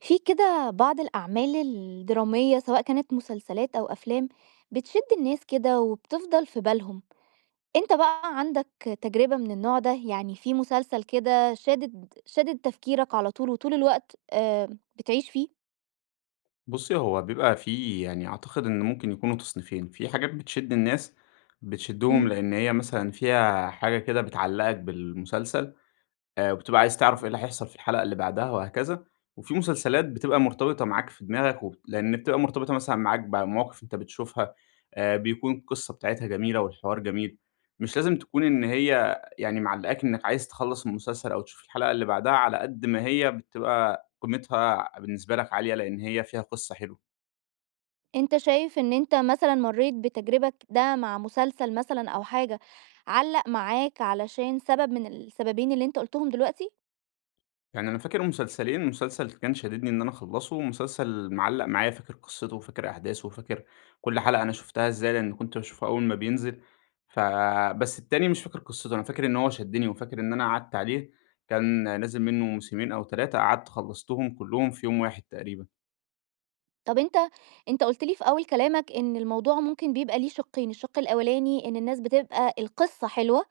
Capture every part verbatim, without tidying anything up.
في كده بعض الأعمال الدرامية، سواء كانت مسلسلات أو أفلام بتشِد الناس كده وبتفضَل في بالهم. أنت بقى عَندك تجربة من النوع ده، يعني في مسلسل كده شادِد شادِد تفكيرك على طول وطول الوقت، آآ بتعيش فيه؟ بُصّي، هو بيبقى في يعني أعتقد إنه ممكن يكونوا تصنيفين، في حاجات بتشِد الناس، بتشدّهم امم. لأن هي مثلًا فيها حاجة كده بتعلّقك بالمسلسل آآ وبتبقى عايز تعرَف إيه إمم. اللي هيحصَل في الحلقة اللي بَعدها وهكذا، وفي مسلسلات بتبقى مرتبِطة معاك في دماغك و لأن بتبقى مرتبطة مثلًا معاك بمواقِف أنت بتشوفها، آآ، بيكون القِصّة بتاعتها جميلة والحوار جميل، مش لازم تكون إن امم. هي يعني معلّقاك إنك عايز تخلَّص المسلسل أو تشوف الحلقة اللي بَعدها على قد ما هي بتبقى قيمتها بالنسبة لك عالية، لأن هي فيها قِصّة حلوة. أنت شايف إن أنت مثلًا مرّيت بتجربة ك ده مع مسلسل مثلًا أو حاجة علّق معاك علشان سبَب من السبَبين اللي أنت قُلتهم دلوقتي؟ يعني أنا فاكر مسلسلين، مسلسل كان شاددني إن أنا اخلّصه ومسلسل معلّق معايا، فاكر قِصّته وفاكر أحداثه وفاكر كلّ حلَقة أنا شُفتها إزاي، لإني كنت باشوفها أول ما بينزِل، ف بس التاني مش فاكر قِصّته، أنا فاكر إنه هو شدّني وفاكر إن أنا قعَدت عليه، كان نازِل مِنُّه موسمين أو تلاتة، قعَدت خلّصتهم كلّهم في يوم واحد تقريبًا. طَب أنت أنت قُلت لي في أول كلامك إن الموضوع ممكن بيبقى ليه شقّين، الشق الأولاني إن الناس بتبقى القصّة حلوة،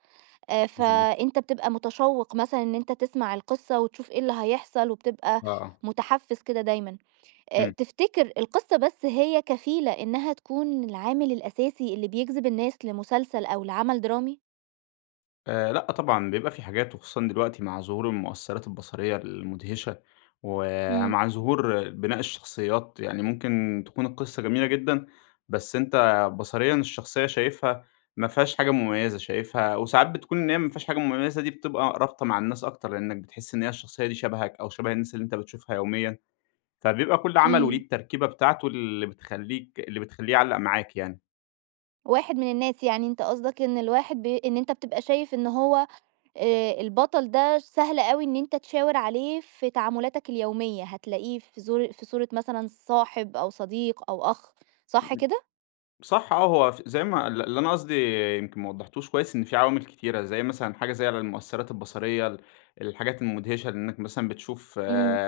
آآ، مضبوط. فأنت بتبقى متشوّق مثلًا إن أنت تسمع القصّة وتشوف إيه اللي هيحصل، وبتبقى آه، آه. متحفِّز كده دايمًا، آآ، امم. تفتكر القصّة بس هي كفيلة إنها تكون العامل الأساسي اللي بيجذب الناس لمسلسل، أو لعمل درامي؟ آآ، لأ طبعًا بيبقى في حاجات وخصوصًا دلوقتي مع ظهور المؤثرات البصرية المدهشة، امم. ومع ظهور بناء الشخصيات يعني ممكن تكون القصّة جميلة جدًا، بس أنت بصريًا الشخصية شايفها ما فيهاش حاجة مميزة، شايفها وساعات بتكون إن هي ما فيهاش حاجة مميزة دي بتبقى رابطة مع الناس أكتر لأنك بتحس إن هي الشخصية دي شبهك أو شبه الناس اللي أنت بتشوفها يوميًا، فبيبقى كل عمل وليه امم. التركيبة بتاعته اللي بتخليك اللي بتخليه يعلَّق معاك يعني. واحد من الناس، يعني أنت قصدك إن الواحد ب إن أنت بتبقى شايف إن هو آآ، البطل ده سهل أوي إن أنت تشاور عليه في تعاملاتك اليومية، هتلاقيه في زو في صورة مثلًا صاحب أو صديق أو أخ، صح امم، كده؟ صح آه، هو ف زي ما ال اللي أنا قصدي يمكن ما وضحتوش كويس، إن في عوامل كتيرة زي مثلًا حاجة زي المؤثرات البصرية، ال الحاجات المدهشة إنك مثلًا بتشوف إمم.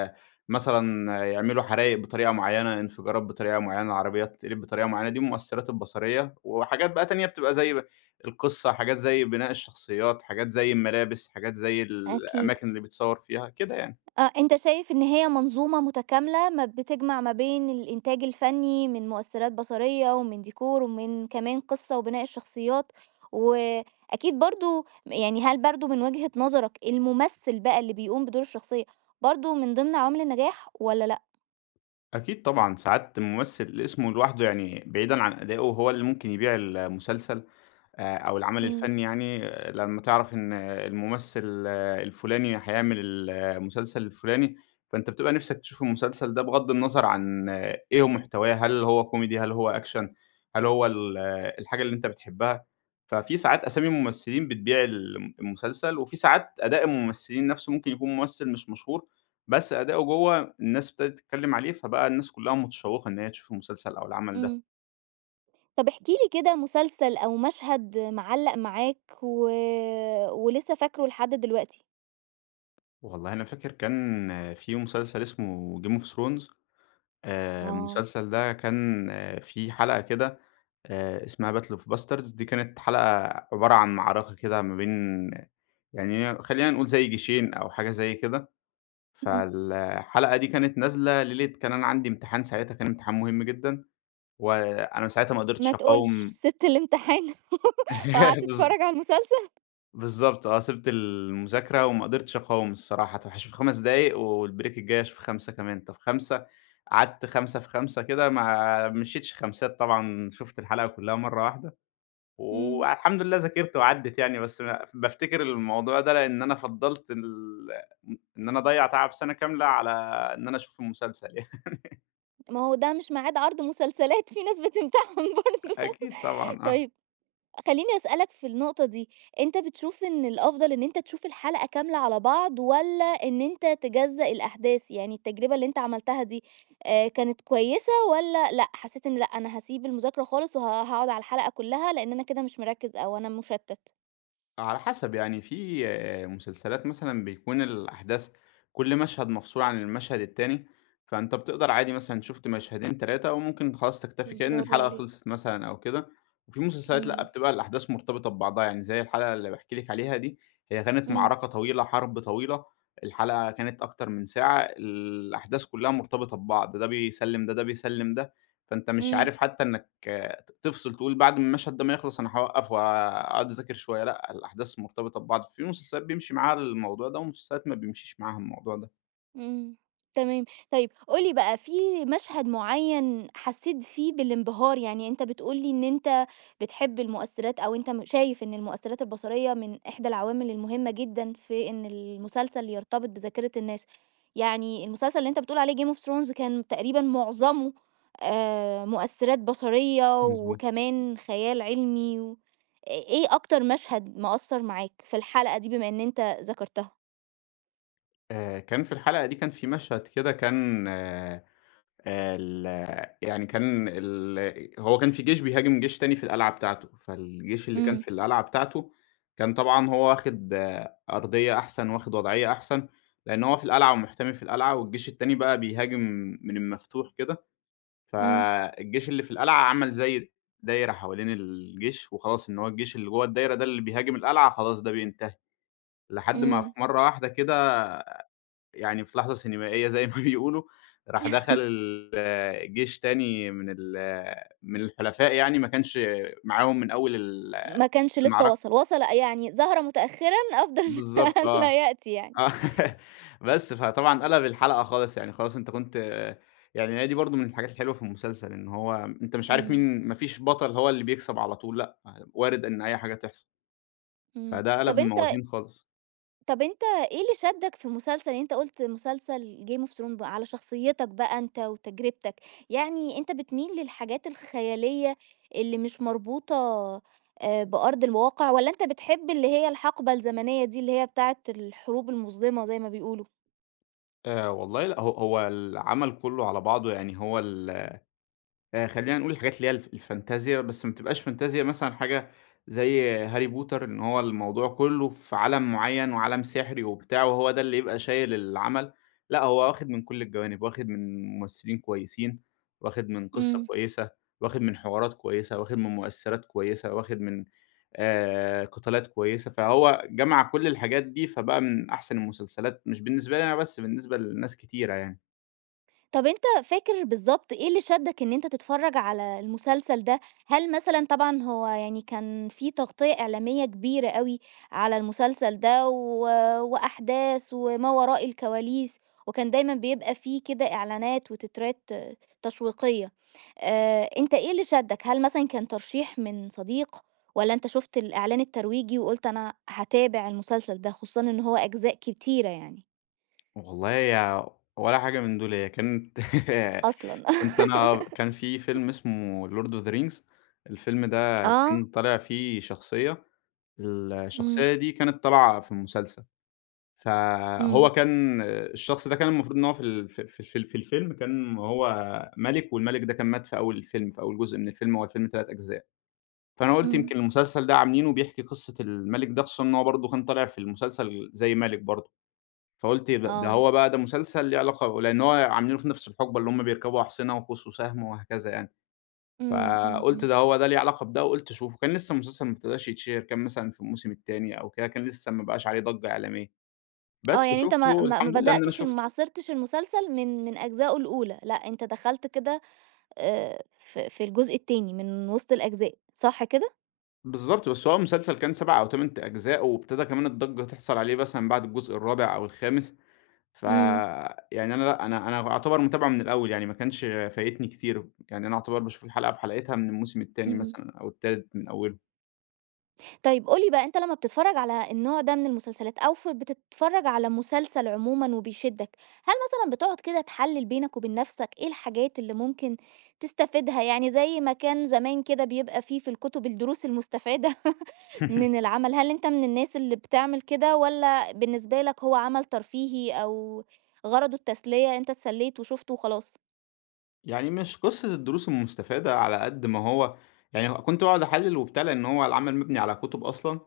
مثلًا يعملوا حرايق بطريقة معيّنة، انفجارات بطريقة معيّنة، عربيات تتقلب بطريقة معيّنة، دي المؤثرات البصرية، وحاجات بقى تانية بتبقى زي ب القصّة، حاجات زي بناء الشخصيات، حاجات زي الملابس، حاجات زي أكيد. الأماكن اللي بتصوّر فيها، كده يعني. أ أنت شايف إن هي منظومة متكاملة ما بتجمع ما بين الإنتاج الفني من مؤثرات بصرية ومن ديكور ومن كمان قصّة وبناء الشخصيات، وأكيد برضه م يعني هل برضه من وجهة نظرك الممثل بقى اللي بيقوم بدور الشخصية برضه من ضمن عوامل النجاح والَّا لأ؟ أكيد طبعًا، ساعات الممثل اسمه لوحده، يعني بعيدًا عن أدائه هو اللي ممكن يبيع ال المسلسل، آآ أو العمل إمم. الفني يعني، لمّا تعرف إن الممثل الفلاني هيعمل ال المسلسل الفلاني فأنت بتبقى نفسك تشوف المسلسل ده بغض النظر عن إيه هو محتواه، هل هو كوميدي، هل هو أكشن؟ هل هو ال الحاجة اللي أنت بتحبها؟ ففي ساعات أسامي [unintelligible] ممثلين بتبيع ال المسلسل، وفي ساعات أداء الممثلين نفسه، ممكن يكون ممثل مش مشهور بس أداؤه جوه، الناس أبتدت تتكلم عليه، فبقى الناس كُلُّهم متشوقة إن هي تشوف المسلسل أو العمل ده. إمم. طب، احكِ لي كده مسلسل أو مشهد معلّق معاك و ولسه فاكره لحد دلوقتي. والله أنا فاكر كان في مسلسل اسمه Game of Thrones، آآ، آه. المسلسل ده كان في حلقة كده، آآ، اسمها battle of bastards، دي كانت حلقة عبارة عن معركة كده ما بين يعني هي خلّينا نقول زي جيشين أو حاجة زي كده، اهم. فالحلقة دي كانت نازلة ليلة كان أنا عندي امتحان ساعتها كان امتحان مهم جدًا، وأنا ساعتها ما ما قدرتش تقولش، أقاوم سِبت الإمتحان وقعدت بالض تتفرج على المسلسل؟ بالضبط آه، سِبت المذاكرة وما قدرتش أقاوم الصراحة. طب، هاشوف خمس دقايق والبريك الجاي أشوف خمسة كمان، طب، خمسة قعدت خمسة في خمسة كده، ما مشيتش خمسات طبعًا، شُفت الحلقة كلها مرة واحدة، امم. والحمد لله ذاكرت وعدت يعني بس ب بافتكر الموضوع ده لإن أنا فضلت ال إن إن أنا أضيع تعب سنة كاملة على إن أنا أشوف المسلسل يعني. ما هو ده مش ميعاد عرض مسلسلات، في ناس بتمتحن برضه. أ أكيد طبعًا، آه. طيب، خليني أسألك في النقطة دي، أنت بتشوف إن الأفضل إن أنت تشوف الحلقة كاملة على بعض والّا إن أنت تجزأ الأحداث؟ يعني التجربة اللي أنت عملتها دي، آآ، كانت كويسة والّا لأ، حسيت إن لأ، أنا هاسيب المذاكرة خالص وه وهاقعد على الحلقة كلها لأن أنا كده مش مركز أو أنا مشتت؟ هو على حسب، يعني في مسلسلات مثلًا بيكون الأحداث كل مشهد مفصول عن المشهد التاني، فأنت بتقدر عادي، مثلًا شُفت مشهدين، تلاتة وممكن خلاص تكتفي، كأن برافو الحلقة عليك. خلصت مثلًا أو كده، وفي مسلسلات لأ، إمم. بتبقى الأحداث مرتبطة ببعضها، يعني زي الحلقة اللي باحكي لِك عليها دي هي كانت امم. معركة طويلة، حرب طويلة، الحلقة كانت أكتر من ساعة، الأحداث كلها مرتبطة ببعض، ده بيسلم ده، ده بيسلم ده، فأنت مش امم. عارف حتى إنك ت تفصل، تقول بعد المشهد ده ما يخلص أنا هاوقف وهاقعد أذاكر شوية، لأ، الأحداث مرتبطة ببعض. في مسلسلات بيمشي معاها الموضوع ده ومسلسلات ما بيمشيش معاها الموضوع ده. إمم. تمام. طيب، قُل لي بقى في مشهد معيّن حسّيت فيه بالانبهار؟ يعني أنت بتقول لي إن أنت بتحب المؤثرات أو أنت م شايف إن المؤثرات البصريّة من إحدى العوامل المهمة جدًا في إن المسلسل يرتبط بذاكرة الناس. يعني المسلسل اللي أنت بتقول عليه Game of Thrones كان تقريبًا مُعظمه آآ، مؤثرات بصريّة مضبوط. وكمان خيال علمي و إ إيه أكتر مشهد مأثّر معاك في الحلقة دي بما إن أنت ذَكرتها؟ آآ، كان في الحلقة دي كان في مشهد كده كان آآ، ال يعني كان ال أ هو كان في جيش بيهاجم جيش تاني في القلعة بتاعتة، فالجيش اللي كان إمم. في القلعة بتاعتة كان طبعًا هو واخِد أرضيّة أحسن، واخِد وضعيّة أحسن، لإن هو في القلعة ومُحتمي في القلعة والجيش التاني بقى بيهاجم من المفتوح كده. إمم. فالجيش اللي في القلعة عمل زي دايرة حوالين الجيش، وخلاص إن هو الجيش اللي جوّا الدايرة ده اللي بيهاجم القلعة، خلاص ده بينتهي. لحد ما في إمم. مرّة واحدة كده يعني في لحظة سينمائية زي ما بيقولوا راح دخل الجيش تاني من ال من الحُلفاء يعني ما كانش معاهم من أول ال ما كانش لسّه المعركة. وصل، وصل أ يعني ظهرَ مُتأخرًا أفضل من بالضبط آه، الّا يأتي يعني. آه، بس فطبعًا قَلب الحلقة خالص، يعني خلاص أنت كنت يعني هي دي برضه من الحاجات الحلوة في المسلسل إن هو م أنت مش عارف إمم. مين ما فيش بطل هو اللي بيكسب على طول لأ، ع وارد إن أي حاجة تحصل. إمم. فده قَلب طب، أنت الموازين خالص. طب أنت إيه اللي شدّك في المسلسل؟ يعني أنت قُلت مسلسل Game of Thrones بقى على شخصيّتك بقى أنت، وتجرّبتك، يعني أنت بتميل للحاجات الخيالية اللي مش مربوطة آآ، بأرض الواقع والّا أنت بتحب اللي هي الحَقبة الزمنية دي اللي هي بتاعة الحروب المُظلمة زي ما بيقولوا؟ آآ والله لأ. هو هو العمل كُلّه على بعضه يعني هو ال آآ، خلّينا نقول الحاجات اللي هي الف الفانتازيا، بس ما تبقاش فانتازيا مثلًا حاجة زي هاري بوتر إن هو الموضوع كُلّه في عالم معيّن وعالم سِحري وبتاع وهو ده اللي يبقى شايل العمل، لأ هو واخِد من كل الجوانب، واخِد من ممثلين كويسين، واخِد من قِصّة إمم. كويسة، واخِد من حوارات كويسة، واخِد من مؤثِّرات كويسة، واخِد من آآ، قِتالات كويسة، فهو جَمَع كل الحاجات دي فبقى من أحسن المسلسلات، مش بالنسبة لي أنا بس، بالنسبة لناس كتيرة يعني. طب، أنت فاكر بالضبط إيه اللي شدّك إن أنت تتفرّج على المسلسل ده؟ هل مثلًا طبعًا هو يعني كان في تغطية إعلامية كبيرة أوي على المسلسل ده و وأحداث وما وراء الكواليس، وكان دايمًا بيبقى في كده إعلانات وتترات تشويقية. آآ، أنت إيه اللي شدك؟ هل مثلًا كان ترشيح من صديق والّا أنت شُفت الإعلان الترويجي وقُلت أنا هاتابع المسلسل ده، خصوصًا إن هو أجزاء كتيرة يعني؟ والله هي ولا حاجة من دول، هي كانت أصلًا. كنت أنا كان في فيلم اسمه Lord of the Rings، الفيلم ده كان آه. طالع فيه شخصية، إمم. الشخصية دي كانت طالعة في المسلسل، فهو إمم. كان الشخص ده، كان المفروض إن هو في ال في في ال في ال في الفيلم كان هو مَلِك والمَلِك ده كان مات في أول الفيلم، في أول جزء من الفيلم، هو الفيلم تلات أجزاء، فأنا قُلت إمم. يمكن المسلسل ده عاملينه بيحكي قصة المَلِك ده خصوصًا إن هو برضه كان طالع في المسلسل زي مَلِك برضه، فقُلت إيه ده! ده آه. هو بقى ده مسلسل ليه علاقة لإن هو عاملينه في نَفس الحُقبة اللي هم بيركبوا أحصِنة وقوس وسهم وهكذا يعني، إمم، إمم، فقُلت إمم. ده هو ده ليه علاقة بده وقُلت أشوفه، كان لسّه المسلسل ما ابتداش يتشهِر، كان مثلًا في الموسم التاني أو كده، كان لسّه ما بقاش عليه ضجّة إعلامية. آه. بس، يعني أنت ما وشُفته، ما ما الحمد لله إن أنا بدأتش ال ما شُفته. عاصِرتش المسلسل من من أجزائه الأولى، لأ أنت دخلت كده آآ في في الجزء التاني، من وِسط الأجزاء، صح كده؟ بالضبط، بس هو المسلسل كان سَبَع أو تَمَن ت أجزاء، وابتدى كمان الضجّة تحصَل عليه مثلًا بعد الجزء الرابع أو الخامس، إمم. فيعني أنا لأ أنا أنا أُعتبر متابعُه من الأول، يعني ما كانش فايتني كتير يعني أنا أُعتبر باشوف الحلقة بحلقتها من الموسم التاني إمم. مثلًا أو التالت من أولُه. طيب، قُل لي بقى أنت لمّا بتتفرّج على النوع ده من المسلسلات أو ف بتتفرّج على مسلسل عمومًا، وبيشدَّك هل مثلًا بتقعد كده تحلِّل بينك وبين نَفْسَك إيه الحاجات اللي ممكن تستفيدها، يعني زي ما كان زمان كده بيبقى فيه في الكُتُب الدروس المستفادة من العمل، هل أنت من الناس اللي بتعمل كده والَّا بالنسبة لك هو عمل ترفيهي أو غرضُه التسلية أنت اتسليت وشُفته وخلاص؟ يعني مش قصّة الدروس المستفادة على قد ما هو يعني كنت باقعد أحلِّل وبتاع، لإن هو العمل مبني على كُتُب أصلًا،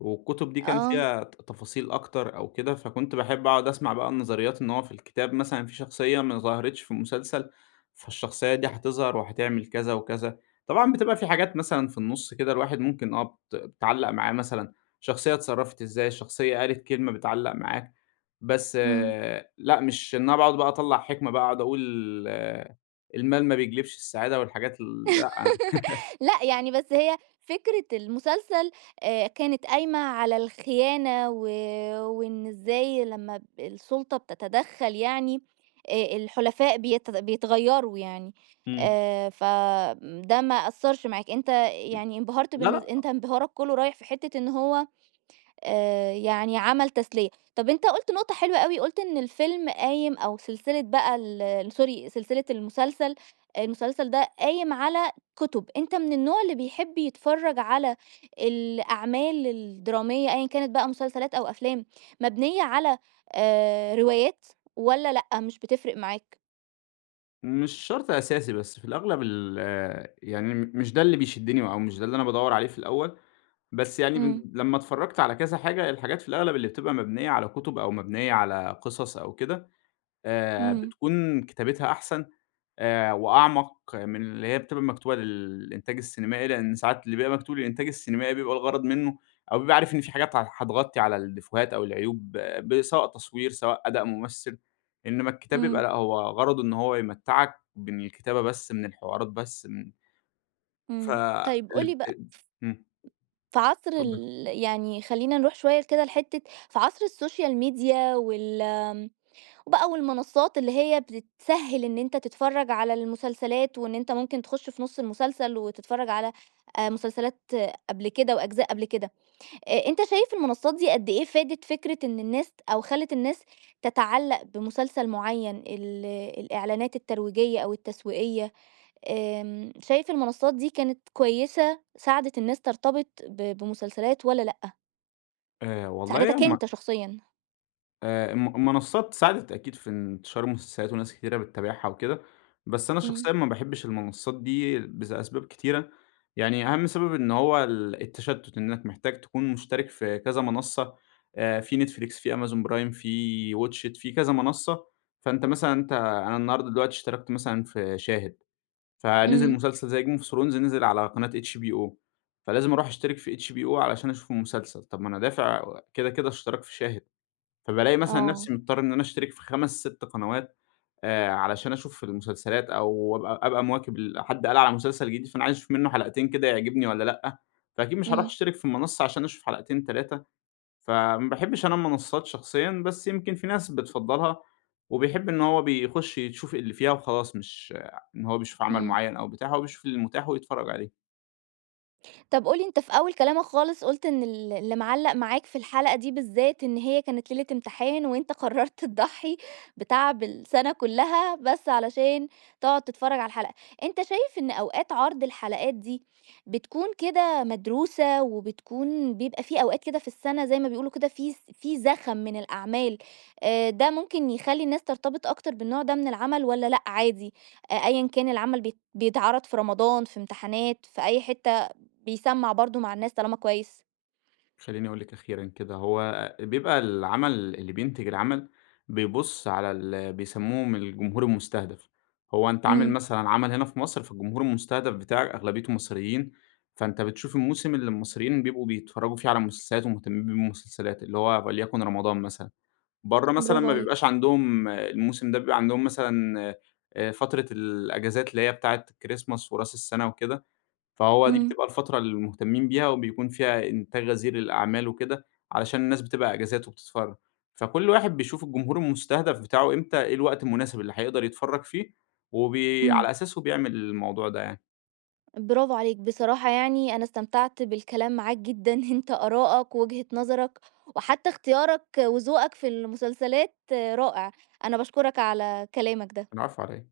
والكُتُب دي كان آه. فيها ت-تفاصيل أكتر أو كده، فكنت باحب أقعد أسمَع بقى النظريات إن هو في الكتاب مثلًا في شخصية ما ظهرتش في المسلسل، فالشخصية دي هتظهر وهتعمل كذا وكذا، طبعًا بتبقى في حاجات مثلًا في النُصّ كده الواحد ممكن آه بت بتعلّق معايا مثلًا، شخصية اتصرفت إزاي الشخصية قالت كلمة بتعلّق معاك بس إمم. لأ مش إن أنا باقعد بقى أطلّع حِكمة بقى أقعد أقول المال ما بيجلِبش السعادة والحاجات ال لأ. لأ، يعني بس هي فكرة المسلسل آآ كانت قايمة على الخيانة، و وإن إزاي لمّا ب السُلطة بتتدخّل يعني آآ، الحُلفاء بيت بيتغيروا يعني، إمم. آآ، ف آمم، ده ما أثّرش معاك أنت إمم، يعني انبهرت لا، بالن لأ. أنت انبهارك كلّه رايح في حتة إن هو آآ، يعني عمل تسلية، طَب أنت قُلت نقطة حلوة أوي، قُلت إن الفيلم قايم أو سلسلة بقى ال sorry سلسلة المسلسل المسلسل ده قايم على كُتُب، أنت من النوع اللي بيحب يتفرّج على الأعمال الدرامية أيًا كانت بقى مسلسلات أو أفلام مبنية على آآ، روايات والَّا لأ؟ مش بتفرِق معاك؟ مش شرط أساسي، بس في الأغلب ال يعني م مش ده اللي بيشدني أو مش ده اللي أنا بادوّر عليه في الأول، بس يعني م امم. لمّا اتفرجت على كذا حاجة، الحاجات في الأغلب اللي بتبقى مبنية على كتب أو مبنية على قصص أو كده آآ، امم. بتكون كتابتها أحسن آآ، وأعمق من اللي هي بتبقى مكتوبة للإنتاج السينمائي، لأن ساعات اللي بيبقى مكتوب للإنتاج السينمائي بيبقى الغرض منه أو بيبقى عارف إن في حاجات ه هتغطي على الديفوهات أو العيوب ب سواء تصوير سواء أداء ممثل، إنما الكتاب يبقى امم. لأ هو غرضه إنه هو يمتّعك ب من الكتابة بس من الحوارات بس من ف امم، طيب قُل الب لي أ بقى امم. ف في عصر اتفضلي. ال يعني خلينا نروح شوية كده لحتّة في عصر السوشيال ميديا وال آمم، بقى والمنصات اللي هي بتسهّل إن أنت تتفرج على المسلسلات، وإن أنت ممكن تخش في نُص المسلسل وتتفرج على آآ، مسلسلات قبل كده وأجزاء قبل كده، أ أنت شايف المنصات دي قدّ إيه فادت فكرة إن الناس ت أو خلت الناس تتعلق بمسلسل معيّن، ال الإعلانات الترويجية، أو التسويقية آمم، شايف المنصات دي كانت كويسة ساعدت الناس ترتبط ب بمسلسلات والّا لأ؟ آآ والله ساعدتك هُم أنت شخصيًا. آآ، الم المنصّات ساعدت أكيد في انتشار المسلسلات وناس كتيرة بتتابعها وكده، بس أنا إمم. شخصيًا ما باحبش المنصّات دي بس أسباب كتيرة؛ يعني أهَم سبب إن هو ال التشتُّت، إنك محتاج تكون مشترك في كذا منصّة، آآ في Netflix في amazon prime في watch it في كذا منصّة، فأنت مثلًا أنت أنا النهارده دلوقتي اشتركت مثلًا في شاهد، فنزل إمم. مسلسل زي game of thrones نزل على قناة HBO، فلازم أروح أشترك في HBO علشان أشوف المسلسل، طَب ما أنا دافع و كده كده اشتراك في شاهد، فبالاقي مثلًا آه. نفْسي مضطر إن أنا أشترك في خمس سِت قنوات، آآ علشان أشوف المسلسلات، أو أبقى أبقى مواكب ال حد قال على مسلسل جديد فأنا عايز أشوف منه حلقتين كده يعجبني والّا لأ، فأكيد مش هاروح إمم. أشترك في المنصّة عشان أشوف حلقتين، تلاتة. فما باحبش أنا المنصّات شخصيًا بس يمكن في ناس بتفضّلها، وبيحب إن هو بيخش يشوف اللي فيها وخلاص، مش إن هو بيشوف عمل إمم. معيّن أو بتاع، هو بيشوف المتاح ويتفرّج عليه. طَب قُل لي أنت في أول كلامك خالص قُلت إن ال اللي مِعلَّق معاك في الحلقة دي بالذات، إن هي كانت ليلة امتحان وأنت قرّرت تضحي بتعب السنة كلّها، بس علشان تقعد تتفرّج على الحلقة، أنت شايف إن أوقات عرض الحلقات دي، بتكون كده مدروسة وبتكون بيبقى في أوقات كده في السنة زي ما بيقولوا كده في ز في زخم من الأعمال، آآ ده ممكن يخلّي الناس ترتبط أكتر بالنوع ده من العمل والّا لأ عادي، أ أيًّا كان العمل بي بيتعرض في رمضان، في امتحانات، في أي حتّة، بيسمَّع برضو مع الناس طالما كويس؟ خلّيني أقول لِك أخيرًا كده، هو بيبقى العمل اللي بينتج العمل، بيبُص على ال بيسمّوهم الجمهور المُستهدَف، هو أنت عامل إمم. مثلًا عمل هنا في مصر فالجمهور المُستهدَف بتاعك أغلبيته مصريين، فأنت بتشوف الموسم اللي المصريين بيبقوا بيتفرّجوا فيه على مسلسلات ومهتمين بيه بالمسلسلات، اللي هو وليكن رمضان مثلًا، برّه مثلًا برافو ما عليك! بيبقاش عندهم الموسم ده بيبقى عندهم مثلًا، آآ فترة الإجازات اللي هي بتاعة الChristmas وراس السنة وكده، فهو دي إمم. بتبقى الفترة المهتمين بيها وبيكون فيها إنتاج غزير للأعمال وكده، علشان الناس بتبقى إجازات وبتتفرّج. فكلّ واحد بيشوف الجمهور المُستهدَف بتاعه إمتى إيه الوقت المناسب اللي هيقدر يتفرّج فيه، وبي إمم. على أساسه بيعمل الموضوع ده يعني. برافو عليك! بصراحة يعني أنا استمتعت بالكلام معاك جدًا، أنت آرائك وجهة نظرك، وحتّى اختيارك وذوقك في المسلسلات رائع. أنا باشكرك على كلامك ده. العفو، على إيه؟